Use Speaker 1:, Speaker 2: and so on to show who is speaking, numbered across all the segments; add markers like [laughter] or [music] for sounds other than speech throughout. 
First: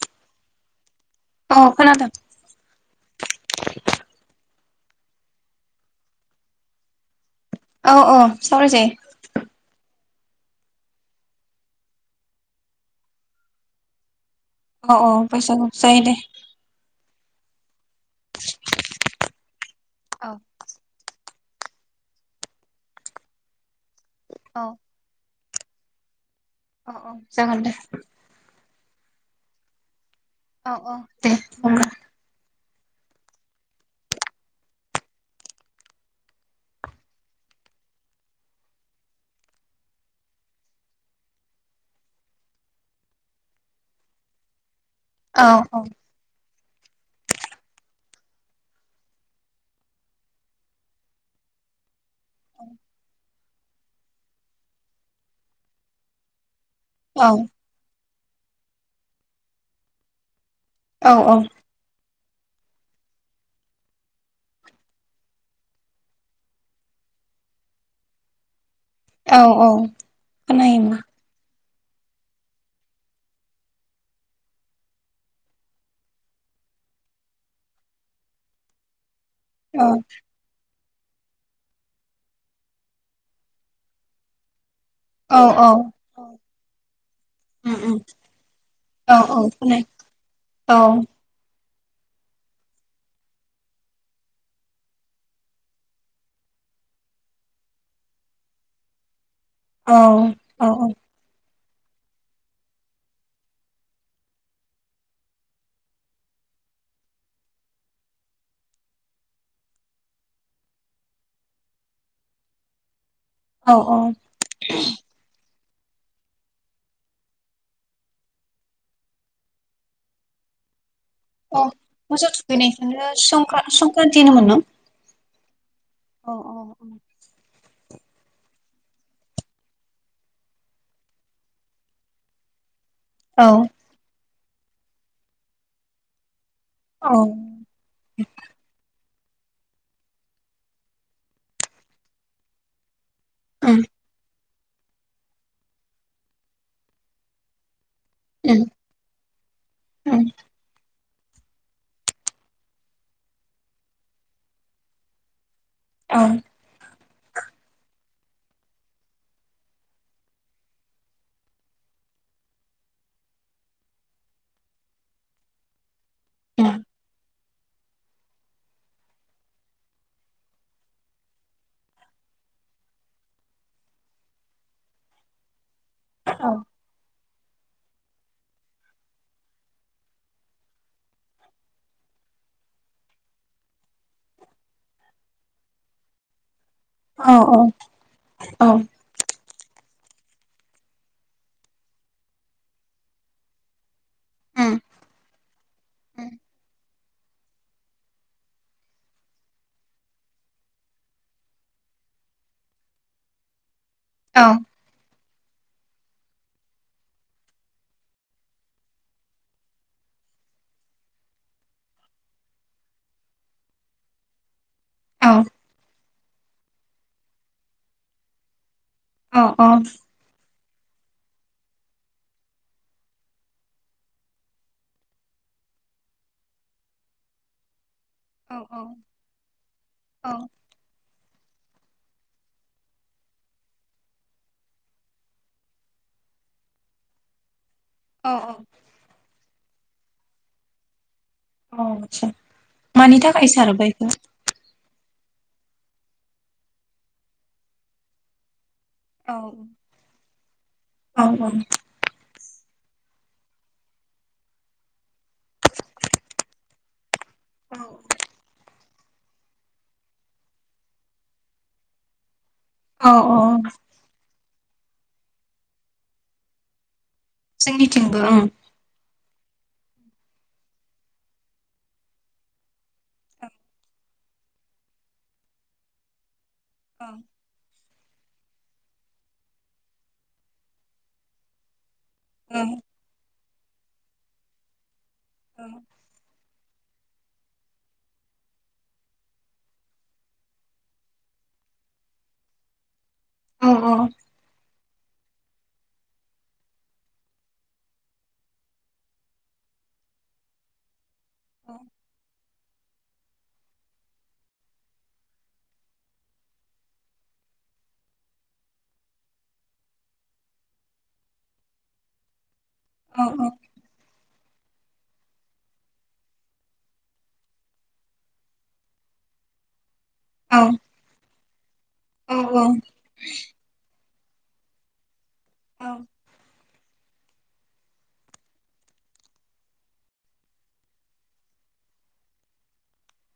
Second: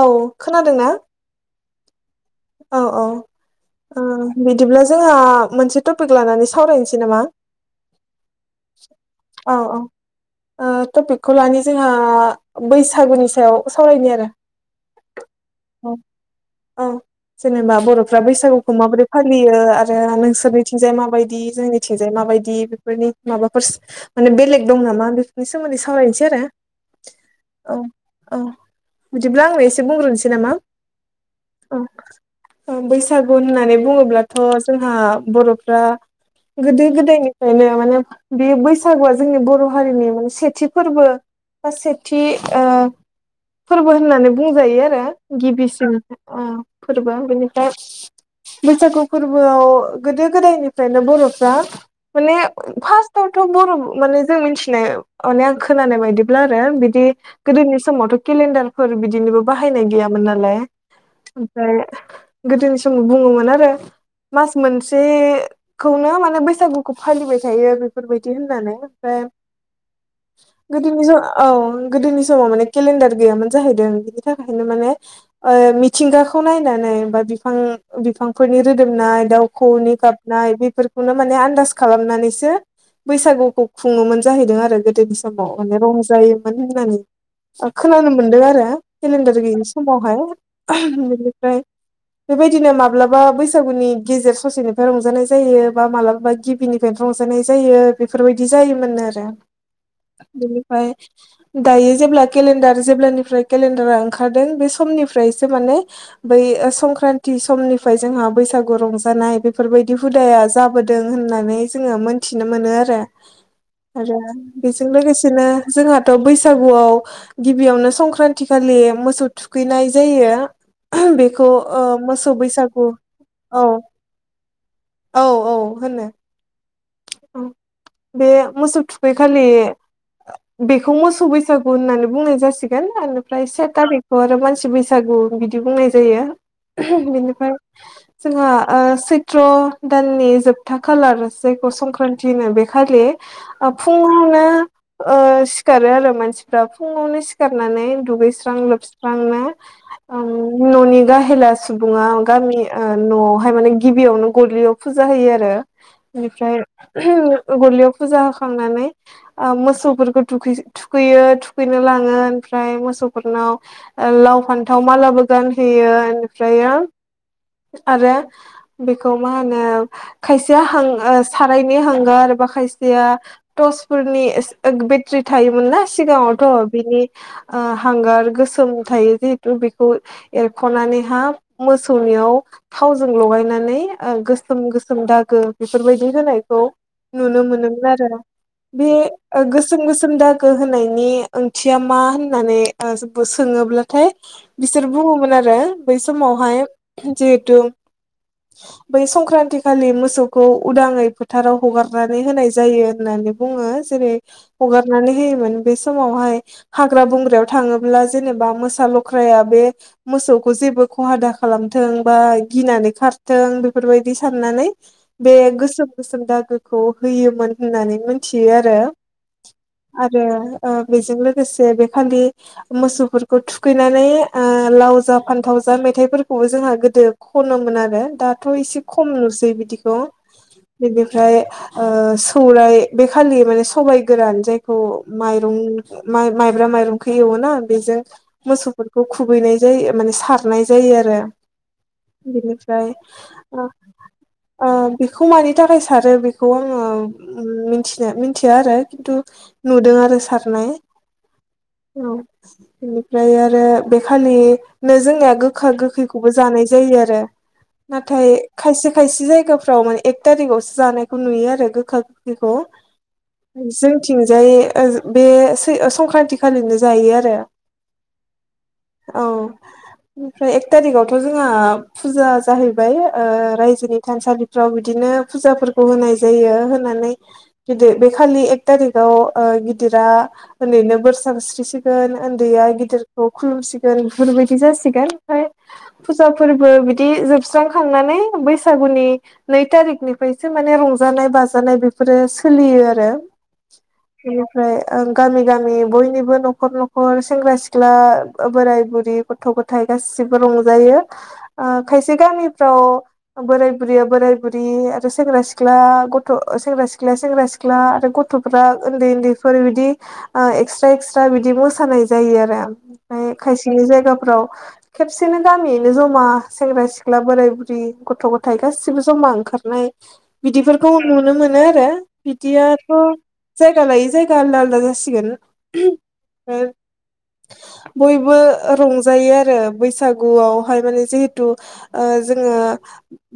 Speaker 1: औ खोनादोंना
Speaker 2: औ खोनादों
Speaker 1: औ औ ओ बिदिब्ला जोंहा मोनसे टपिक लानानै सावरायनोसै नामा
Speaker 2: औ - औ सावरायजायो
Speaker 1: औ औ टपिकखौ लानो जोंहा बैसागुनि सायाव सावरायनाय आरो
Speaker 2: अ औ फैसाखौ जायो दे
Speaker 1: औ जेनेबा बर'फ्रा बैसागुखौ माबोरै फालियो आरो
Speaker 2: औ
Speaker 1: नोंसोरनिथिंजाय माबायदि बिदि जोंनिथिंजाय माबायदि बेफोरनि माबाफोर माने
Speaker 2: औ
Speaker 1: बेलेग दं नामा बे नि सोमोन्दै सावरायायनोसै आरो
Speaker 2: औ - औ जागोन
Speaker 1: औ
Speaker 2: दे
Speaker 1: औ बिदिब्ला आंनो एसे बुंग्रोनोसै नामा
Speaker 2: औ औ दे
Speaker 1: औ
Speaker 2: होमब्ला
Speaker 1: बैसागु होननानै बुङोब्लाथ' जोंहा बर'फ्रा गोदो गोदायनिफ्रायनो माने बे बैसागुआ जोंनि बर' हारिनि माने सेथि फोरबो बा सेथि फोरबो होननानै बुंजायो
Speaker 2: औ औ
Speaker 1: गिबिसिन फोरबो बेनिफ्राय बैसागु फोरबोआव गोदो गोदायनिफ्रायनो बर'फ्रा माने फार्स्टावथ' बर' माने जों मिथिनाय माने आं खोनानाय बायदिब्ला बिदि
Speaker 2: औ
Speaker 1: गोदोनि समावथ' केलेन्डारफोर बिदिनोबो बाहायनाय गैयामोन नालाय
Speaker 2: औ - औ
Speaker 1: ओमफ्राय गोदोनि समाव बुंङोमोन आरो मास मोनसेखौनो माने बैसागुखौ फालिबाय थायो बेफोरबायदि होननानै ओमफ्राय
Speaker 2: औ औ
Speaker 1: गोदोनि
Speaker 2: खोनायोमोन
Speaker 1: ज औ गोदोनि समाव माने केलेन्डार गैयामोन जाहैदों बिनि थाखायनो माने मिथिंगा खौ नायनानै बा बिफां बिफांफोरनि रोदोमनाय
Speaker 2: औ
Speaker 1: दाउखौनि गाबनाय बे खौनो माने आन्दास खालामनानैसो बैसागुखौ खुंङोमोन जाहैदों आरो गोदोनि
Speaker 2: औ
Speaker 1: समाव
Speaker 2: औ
Speaker 1: माने रंजायोमोन होननानै
Speaker 2: उम उम
Speaker 1: खोनानो मोनदों आरो
Speaker 2: औ
Speaker 1: केलेन्डार
Speaker 2: औ
Speaker 1: गैयि
Speaker 2: खोनायो
Speaker 1: समावहाय
Speaker 2: औ
Speaker 1: बेनिफ्राय बेबायदिनो माब्लाबा बैसागुनि गेजेर ससेनिफ्राय रंजानाय जायो बा माब्लाबा गिबिनिफ्रायनो रंजा जानाय जायो बेफोरबायदि जायोमोन आरो
Speaker 2: औ औ
Speaker 1: बेनिफ्राय दायो जेब्ला केलेन्डार जेब्लानिफ्राय केलेन्डारा ओंखारदों बे समनिफ्रायसो माने बै संक्रान्ति समनिफ्राय जोंहा बैसागु रंजानाय बेफोरबायदि हुदाया जाबोदों होन होननानै जोंङो मोनथिनो मोनो आरो
Speaker 2: औ औ
Speaker 1: आरो बेजों लोगोसेनो जोंहाथ' बैसागुआव गिबियावनो संक्रान्ति खालि मोसौ थुखैनाय जायो । बेखौ
Speaker 2: औ
Speaker 1: मोसौ बैसागु
Speaker 2: थुखैनायखौनो
Speaker 1: औ
Speaker 2: संक्रान संक्रान्ति होनोमोन न'
Speaker 1: औ - औ होनो
Speaker 2: औ
Speaker 1: औ बे मोसौ थुखैखालि बेखौ मोसौ बैसागु होननानै बुंनाय जासिगोन
Speaker 2: औ
Speaker 1: निफ्राय से दा बेखौ आरो मानसि बैसागु बिदि बुंनाय जायो।
Speaker 2: औ
Speaker 1: बेनिफ्राय
Speaker 2: उम
Speaker 1: जोंहा सैथ्र' दाननि जोबथा खालार जायखौ संक्रान्ति होनो बेखालि
Speaker 2: उम
Speaker 1: फुङावनो सिखारो आरो मानसिफ्रा फुङावनो सिखारनानै दुगैसां लोब्रांना
Speaker 2: उम
Speaker 1: न'नि गा हेला सुबुङा गामि न'आवहाय माने गिबियावनो गलियाव फुजा होयो आरो।
Speaker 2: औ उम
Speaker 1: बेनिफ्राय गलियाव फुजा होखांनानै मोसौफोरखौुथुखैयो थुखैनो लाङो ओमफ्राय मो मोसौफोरनाव लाव फान्थाव मालाबो गानहैयो ओमफ्रयो आरो बेखौ मा होनो खायसेया हां सारायनि हांगार बा खायसेया टर्चफोरनि बेटारि थायोमोन ना सिगाङावथ'
Speaker 2: औ
Speaker 1: बिनि हांगार गोसोम थायो जिहेतु बेखौ एरख'नानैहा मोसौनि थावजों लगायनानै गोसोम गोसोम दागो बेफोरबायदि होनायखौ
Speaker 2: औ
Speaker 1: नुनो
Speaker 2: औ
Speaker 1: मोनोमोन आरो
Speaker 2: औ उम
Speaker 1: बे गोसोम गोसोम दागो होनायनि ओंथिया मा होननानै सोङोब्लाथाय
Speaker 2: उम
Speaker 1: बिसोर बु बुङोमोन आरो बै समावहाय जिहेथु बै संक्रान्ति खालि मोसौ खौ उदाङै फोथाराव हगारनानै होनाय जायो होननानै बुङो जेरै
Speaker 2: औ
Speaker 1: हगनानैनानै हो मोन बे समावहाय हाग्रा बंग्रायाव थाङोब्ला जेनेबा मोसा लख्राया बे मोसौ गखौ जेबो खहा दा खालामथों बा गिनानै खारथों बेफोरबायदि साननानै बे गोसोम गोसोम दागोखौ होयोमोन होननानै मिथियो आरो
Speaker 2: औ औ
Speaker 1: आरो बेजों लोगोसे बेखान्दि मोसौफोरखौ थुखैनानै लाव जा फान्थाव राजा मेथाइफोरखौबो जोंहा गोदो खनोमोन आरो। दाथ'
Speaker 2: औ
Speaker 1: एसे खम नुसै बिदिखौ
Speaker 2: औ
Speaker 1: बेनिफ्राय सौराय बे खालि माने सबाय गोरान जायखौ माइरं माइब्रा माइरंखौ एवोना बेजों
Speaker 2: औ औ
Speaker 1: मोसौफोरखौ खुबैनाय जायो माने सारनाय जायो आरो।
Speaker 2: आदसा
Speaker 1: बिनिफ्राय
Speaker 2: मानि थाखाय सारो बेखौ
Speaker 1: आ बेखौ मानि थाखाय सारो बेखौ आङो मिथिनो मिथिया आरो खिन्थु
Speaker 2: औ
Speaker 1: नुदों आरो सारनाय
Speaker 2: औ
Speaker 1: औ बेनिफ्राय आरो बेखालिनो जोंनिया गोखा गोखै खौबो जानाय जायो आरो
Speaker 2: औ
Speaker 1: नाथाय खायसे खायसे जायगाफोराव माने एक थारिकावसो जानायखौ नुयो आरो गोखा गोखै खौ।
Speaker 2: औ औ
Speaker 1: जोंथिंजाय बे संक्रान्ति खालिनो जायो आरो।
Speaker 2: सिनिथिंबो
Speaker 1: औ ओमफ्राय एक थारिकावथ' जोंहा फुजा जाहैबाय रायजोनि थानसालि फ्राव बिदिनो फुजाफोरखौ होनाय जायो होनानै गिदिर बे खालि एक थारिकाव गिदिरा ओरैनो बोरस्रा स्रि सो
Speaker 2: औ
Speaker 1: उन्दैया गिदिरखौ खुलुमसिगोन बेफोरबायदि जासिगोन ओमफ्राय
Speaker 2: औ
Speaker 1: फुजा फोरबो बिदि जोबस्रांखांनानै बैसागुनि नै थारिकनिफ्रायसो माने रंजानाय बाजानाय बेफोरो सोलियो आरो।
Speaker 2: औ
Speaker 1: बेनिफ्राय गामि गामि बयनिबो न'खर न'खर सेंग्रा सिख्ला बोराय बुरि गथ' गथाय गासिबो रंजायो खायसे गामिफ्राव बोराइ बुरैया बोराइ बुरि आरो सेंग्रा सिख्ला गथ' सेंग्रा सिख्ला सेंग्रा सिख्ला आरो गथ'फ्रा उन्दै उन्दै फोर बिदि एक्सट्रा एक्सट्रा बिदि मोसानाय जायो आरो।
Speaker 2: औ
Speaker 1: ओ खायसेनि जायगाफ्राव खेबसेनो गामियैनो ज'मा सेंग्रा सिख्ला बोराय बुरै गथ' गथाय गासिबो ज'मा ओंखारनाय बिदिफोरखौ नुनो मोनो आरो
Speaker 2: औ
Speaker 1: बिदियाथ' जायगा लायै जायगा आलदा आलदा जासिगोन
Speaker 2: औ
Speaker 1: [unintelligible] बयबो रंजायो आरो बैसागुआवहाय माने जिहेथु ओ जोङो ओ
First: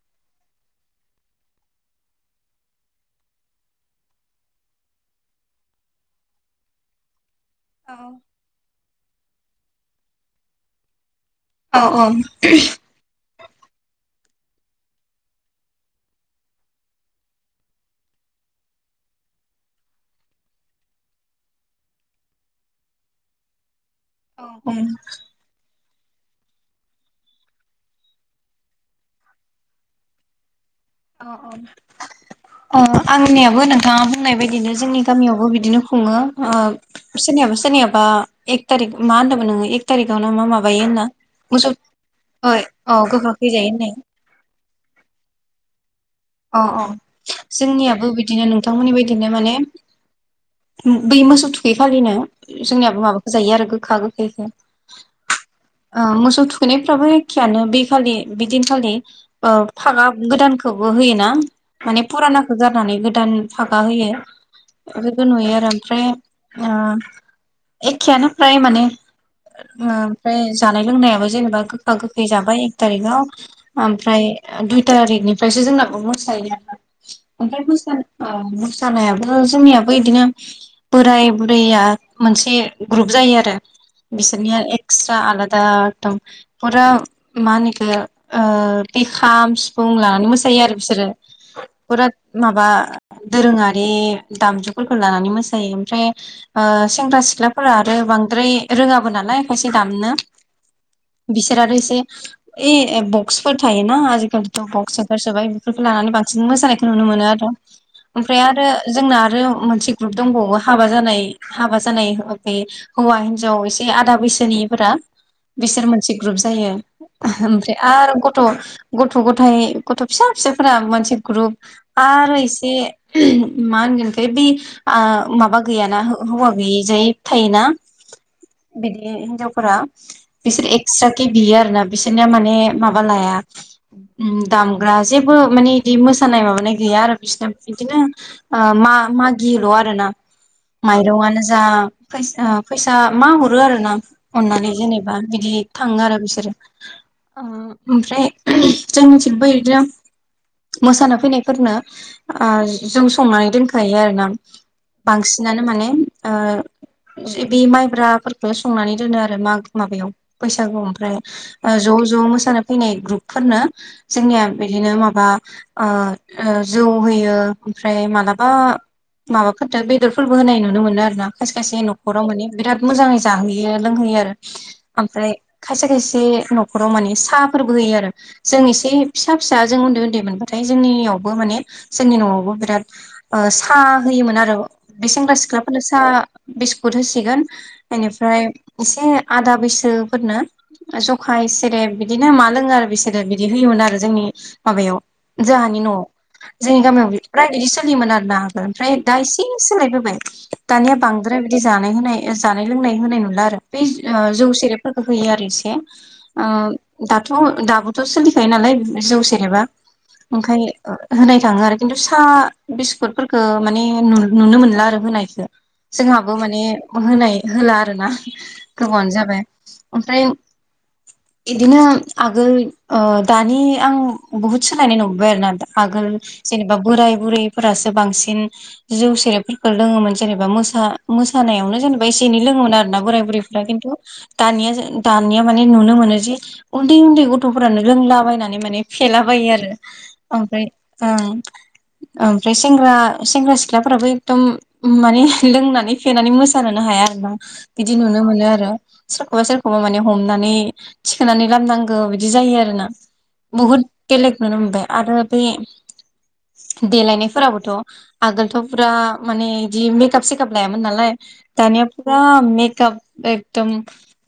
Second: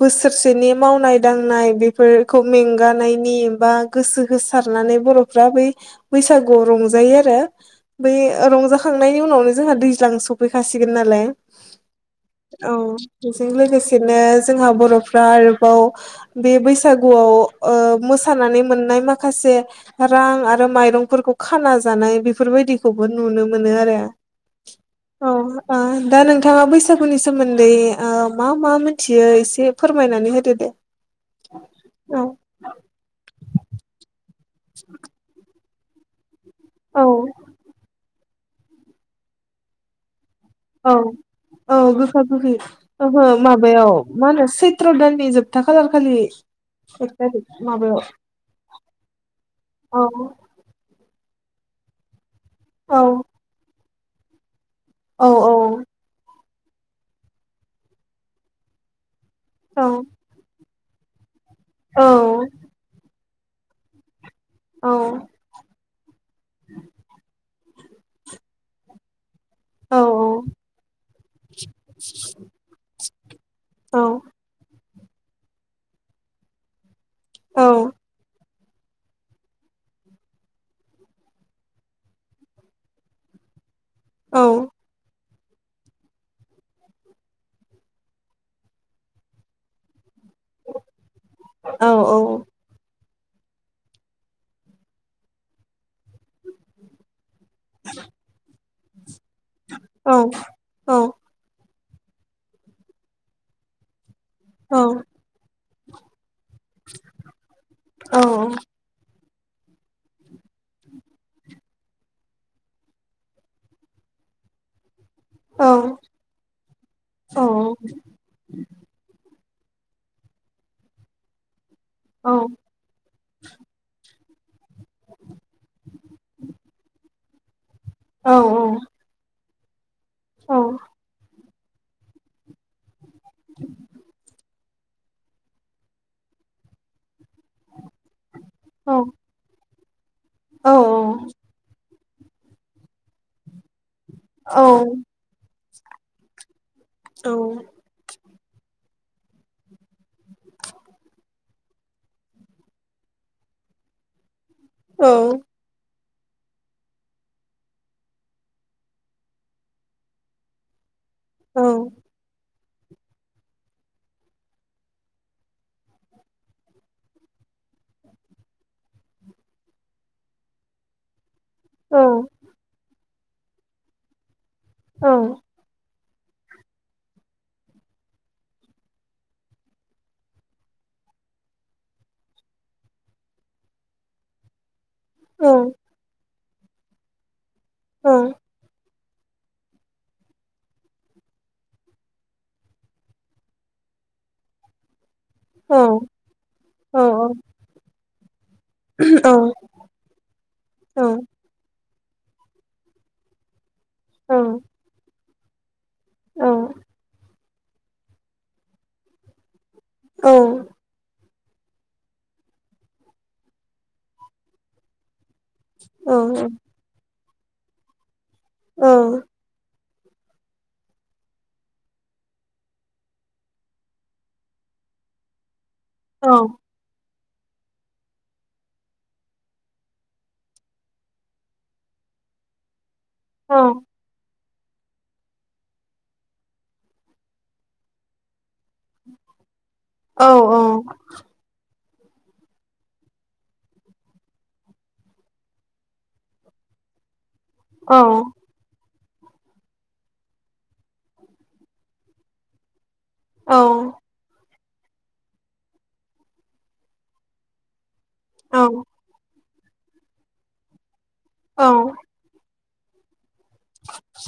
Speaker 1: बोस सोरसेनि मावनाय दांनाय बेफोरखौ मेंगानायनि बा गोसो होसारनानै बर' फ्रा बै बैसागुआव रंजायो आरो बै रंजाखांनायनि उनावनो जोंहा दैज्लां सफैखाासिगोन नालाय
Speaker 2: औ
Speaker 1: औ बेजों लोगोसेनो जोंहा बर' फ्रा आरोबाव बे बैसागुआव मोसानानै मोननाय माखासे रां आरो माइरंफोरखौ खाना जानाय बेफोरबायदिखौबो नुनो मोनो आरो
Speaker 2: औ औ
Speaker 1: औ ओ दा नोंथाङा बैसागुनि सोमोन्दै ओ मा मा मिथियो एसे फोरमायनानै होदो दे औ
Speaker 2: अ आंनियाबो नोंथाङा बुंनाय बदिनो जोंनि गामियावबो बिदिनो खुङो
Speaker 1: औ
Speaker 2: ओ सोरनियाबा सोरनियाबा एक थारिक मा होनदोंमोन नोङो एक थारिकाव मा माबायो
Speaker 1: औ
Speaker 2: होनना मोसौ
Speaker 1: औ गोखा गोखै
Speaker 2: औ
Speaker 1: ओहो
Speaker 2: गोखा खै जायो होननाय
Speaker 1: माबायाव मा होनो सैथ्र' दाननि जोबथा खालार खालि
Speaker 2: अ औ
Speaker 1: एक थारिख माबायाव
Speaker 2: जोंनियाबो बिदिनो नोंथांमोननि बादिनो माने
Speaker 1: औ
Speaker 2: बे मोसौ थु बेखालिनो जोंनियाबो
Speaker 1: औ
Speaker 2: माबाखौ जायो आरो गोखा गोखैखौ
Speaker 1: औ
Speaker 2: ओ मोसौ फोनायफ्राबो एखेयानो बे खालि बिदिनखालि ओ
Speaker 1: औ
Speaker 2: फागा गोदानखौ होयोना
Speaker 1: औ
Speaker 2: माने फुरानाखौ गारनानै गोदान भागा होयो
Speaker 1: औ
Speaker 2: बेखौ नुयो आरो ओमफ्राय एखेयानो फ्राय माने ओ
Speaker 1: औ
Speaker 2: ओमफ्राय जानाय लोंनायाबो जेनेबा गोखा गोखै जाबाय एक थारिकाव
Speaker 1: औ
Speaker 2: ओमफ्राय दुइ थारिखनिफ्रायसो जोंनाबो मोसायो
Speaker 1: औ
Speaker 2: [unintelligible] सानायाबो जोंनियाबो बिदिनो बोराय बुरैया मोनसे ग्रुप जायो आरो
Speaker 1: औ
Speaker 2: बिसोरनिया एक्सट्रा आलादा [unintelligible] मा होनो बिखो ओ बि खाम सिफुं लाना नै मोसायो आरो बिसोरो [unintelligible] माबा दोरोङारि दामजुफोरखौ लानानै मोसायो ओमफ्राय ओ सेंग्रा सिख्ला फोरा आरो बांद्राय रोङाबो नालाय खायसे दामनो
Speaker 1: औ
Speaker 2: बिसोर आरो इ बक्सफोर थायो ना आजिखालिथ'
Speaker 1: औ
Speaker 2: बक्स ओंखारसोबाय बेफोरखौ लानानै बांसि मोानायखौ नुनो मोनो आरो ओमफ्राय आरो जोंना आरो मोनसे ग्रुब दंबावो हाबा जानाय हाबा जानाय हौवा हिनजाव एसे आदा बैसो सोरनिफोरा बिसोर मोनसे ग्रुप जायो ओमफ्राय आरो गथ' गथ' गथायाइ गथ' फिसा फिसाफोरा मोनसे ग्रुप
Speaker 1: औ
Speaker 2: आरो एसे मा होनगोन बे बे माबा गैयाना हौवा गैयिजायै थायोना बिदि हिनजावफोरा बिसोर एक्सट्रा केे बियो आरोना बिसोरनिया माने माबा लाया दामग्रा जेबो माने बिदि मोसानाय माबानाय गैया आरो बिसना बिदिनो मा मागियोल' आरोना माइरंआनो जा फैसा मा हरो आरो ना अननानै जेनेबा बिदि थाङो आरो बिसोरो आ ओमफ्राय जोंनिथिंबो बिदिनो मोसानो फैनायफोरनो ओ जों संनानै दोनखायो आरोना बांसिनानो माने ओ बे माइब्राफोरखौ संनानै दोनो आरो मा माबायाव बैसागु ओमफ्राय ज' ज' मोसानो फैनाय ग्रुपफोरनो जोंनिया बिदिनो माबा जौ होयो ओमफ्राय मालाबा माबाफोरजों बेदरफोरबो होनाय नुनो मोनो आरोना खायसे खायसे न'खराव माने बिराद मोजाङै जाहोयो लोंहोयो आरो ओमफ्राय खायसे खायसे से न'खराव माने साफोरबो होयो आरो जोंनि फिसा फिसा जोंन्दै उन्दै मोनबाथाय जोंनियावबो मान जोंनि न'आवबो बिराद सा सा होयोमोन आरो बे सेंग्रा सिख्लाफोरनो सा बिस्कुट होसिगोन बेनिफ्राय एसे आदा बैसोफोरनो जखाय सेरेब बिदिनो मा लोङो आरो बिसोरे बिदि बिदि होयोमोन आरो जोंनि माबायाव जोंहानि न'आव जोंनि गामियाव फाय बिदि सोलियोमोन आरोना आगोल ओमफ्राय दा इसे सोलायबोबाय दानिया बांद्रा द्राय बिदि जानाय होनाय जानाय लोंनाय होनाय नंला आरो बेै जौ सेरेबफोरखौ होयो आरो एसे ओ दाथ' दाबोथ' सोलिखायो नालाय जौ सेरेबा ओंखाय होनाय थाङो आरो खिन्थु सा बिस्कुटफोरखौ माने नुनो मोनला आरो होनायखो जोंहाबो माने होनाय होला आरोना गोबावानो जाबाय ओमफ्राय यिदिनो आगोल ओ दानि आं बुहुद सोलायनाय नुुबबाय आरोना आगोल जेनेबा बोराय बुरै फोरासो बांसिन जौ सेरेबफोरखौ लोङोमोन जेनेबा म मोसानायावनो जेनेबा एसे‌ एनै लोङोमोन आरो ना बोराय बुरैफोरा खिन्थु दानिया दानिया माने नुनो मोनो जे उन्दै उन्दै गथ' गथ'फोरानो रोंलाबायनानै माने फेलाबायो आरो ओमफ्राय ओं ओमफ्राय सेंग्रा सेंग्रा सिख्लाफोराबो एखदम माने लोंनानै फेनानै मोसानोनो हाया आरोना बिदि नुनो मोनो आरो सोरखौबा सोरखौबा माने हमनानै थिखोनानै लामनांगौ बिदि बिदि जायो आरो ना बुहुत बेलेग नुनो मोनबाय आरो बे देलायनायफोराबोथ' आगोलथ' फुरा माने यिदि मेकआप सेकाप लायामोन नालाय दानिया फुरा मेकाप काप एकदम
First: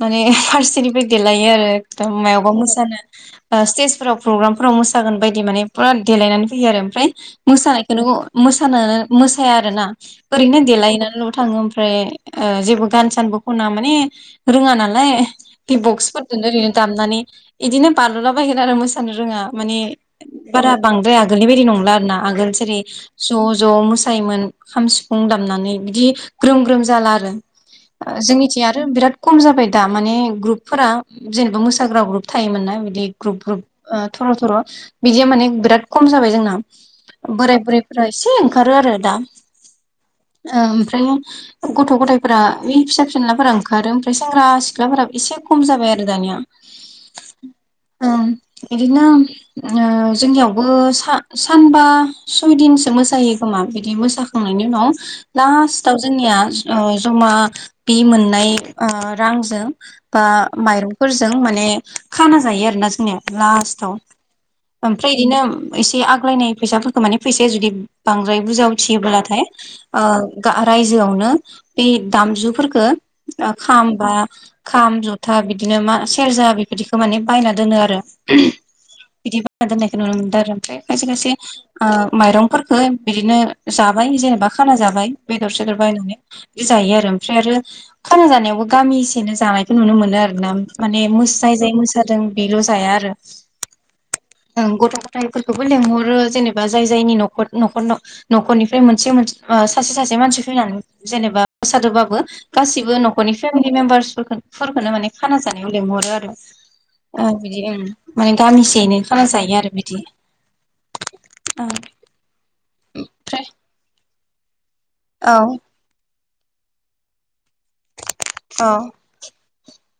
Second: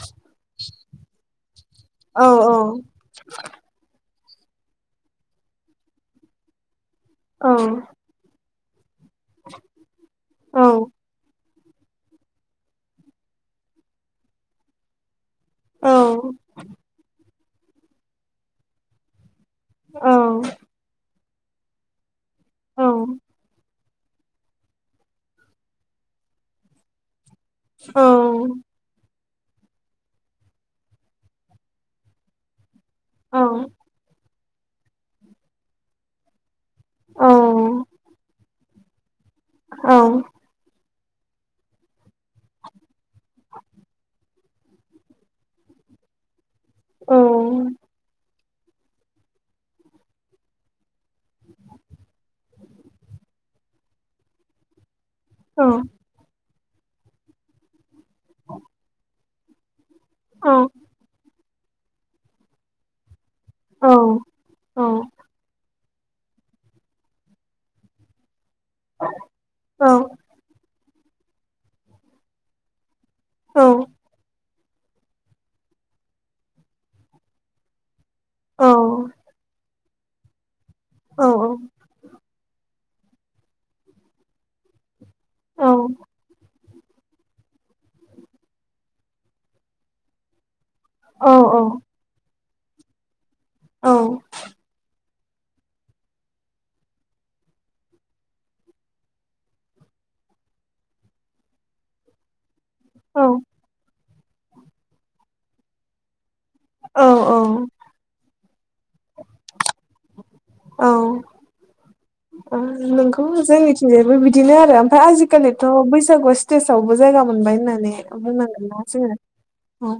Speaker 2: माने फारसेनिफ्राय देलायो आरो एकदम मायावबा मोसा नों स्टेज फोराव प्रग्राम फोराव मोसागोन बायदि माने फुरा देलायनानै फैयो आरो ओमफ्राय मोसानायखौ मोसाया आरोना ओरैनो देलायनानैल' थाङो ओमफ्राय ओमफ्राय जेबो गान सानबो खना माने रोङा नालाय बे बक्सफोरदोनो ओरैनो दामनानै यिदिनो बाद्लला बायगोन आरो मोसानो रोङा माने बारा बांद्राय आगोलनि बायदि नंला आरोना आगोल जेरै
Speaker 1: औ
Speaker 2: ज' ज' मोसा सायोमोन खाम सिफुं दामनानै बिदि ग्रोम ग्रोम जाला आरो
Speaker 1: औ
Speaker 2: जोंनिथिं आरो बिराद खम जाबाय दा माने ग्रुपफोरा जेनेबा मोसाग्रा ग्रुप थायोमोन ना बिदि
Speaker 1: औ
Speaker 2: ग्रुप ग्रुप थर' थर' बिदिया माने बिराद खम जाबाय जोंना
Speaker 1: औ
Speaker 2: बोराय बुरैफोरा एसे ओंखारो आरो दा
Speaker 1: औ
Speaker 2: ओमफ्राय गथ' गथायफोरा बे फिसा फेनलाफोरा ओंखारो ओमफ्राय सेंग्रा सिख्लाफोरा एसे खम जाबाय आरो आरो दानिया
Speaker 1: औ
Speaker 2: ओं बिदिनो जोंनियावबो सानबा सयदिनसो मोसायो खो मा बिदि मोसाखांनायनि उनाव
Speaker 1: औ
Speaker 2: लास्टाव जोंनिया जमा बि मोननाय रांजों बा
Speaker 1: औ
Speaker 2: माइरंफोरजों माने खाना जायो आरोना जोंनिया
Speaker 1: औ
Speaker 2: लास्टाव ओमफ्राय यिदिनो एसे आग्लायनाय फैसाफोरखौ माने फैसाया जुदि बांद्राय बुजावथियोब्लाथाय
Speaker 1: औ
Speaker 2: रायजोआवनो बे दामजुफोरखो खामबा खाम जथा बिदिनो मा सेरजा बि बिदिखौ माने बायना दोनो आरो बिदि बायना दोननायखौ नुनो मोनदों आरो ओमफ्राय खायसे खायसे माइरंफोरखो बिदिनो जाबाय जेनेबा खाना जाबाय बेदर सदर बायनानै बे जायो आरो ओमफ्राय आरो खाना जानायावबो गामिसेनो जानायखौ नुनो मोनो आर ना माने म जाय
Speaker 1: औ
Speaker 2: जाय मोसादों बेल जाया आरो गथ फोरखौबो लेंहरो जेनेबा जाय जायनि नख नखर न'खरनिफ्राय मोनसे सासे सासे मानसि फैनानै जेनेबा मोसादोबाबो गाससिबो न'खरनि फेमिलि मेम्बार्सफोरखौनो माने खाना जानायाव लेंहरो आरो बिदि
Speaker 1: औ
Speaker 2: ओ माने गामिसेयैनो खान जायो आरो बिदि
Speaker 1: औ
Speaker 2: ओमफ्राय
Speaker 1: नोंगौ जोंनिथिंजायबो बिदि बिदिनो आरो ओमफ्राय
Speaker 2: औ
Speaker 1: आजिखालिथ बैसागु स्टेजावबो जायगा मोनबाय होननानै
Speaker 2: औ
Speaker 1: बुंनांगोन जोङो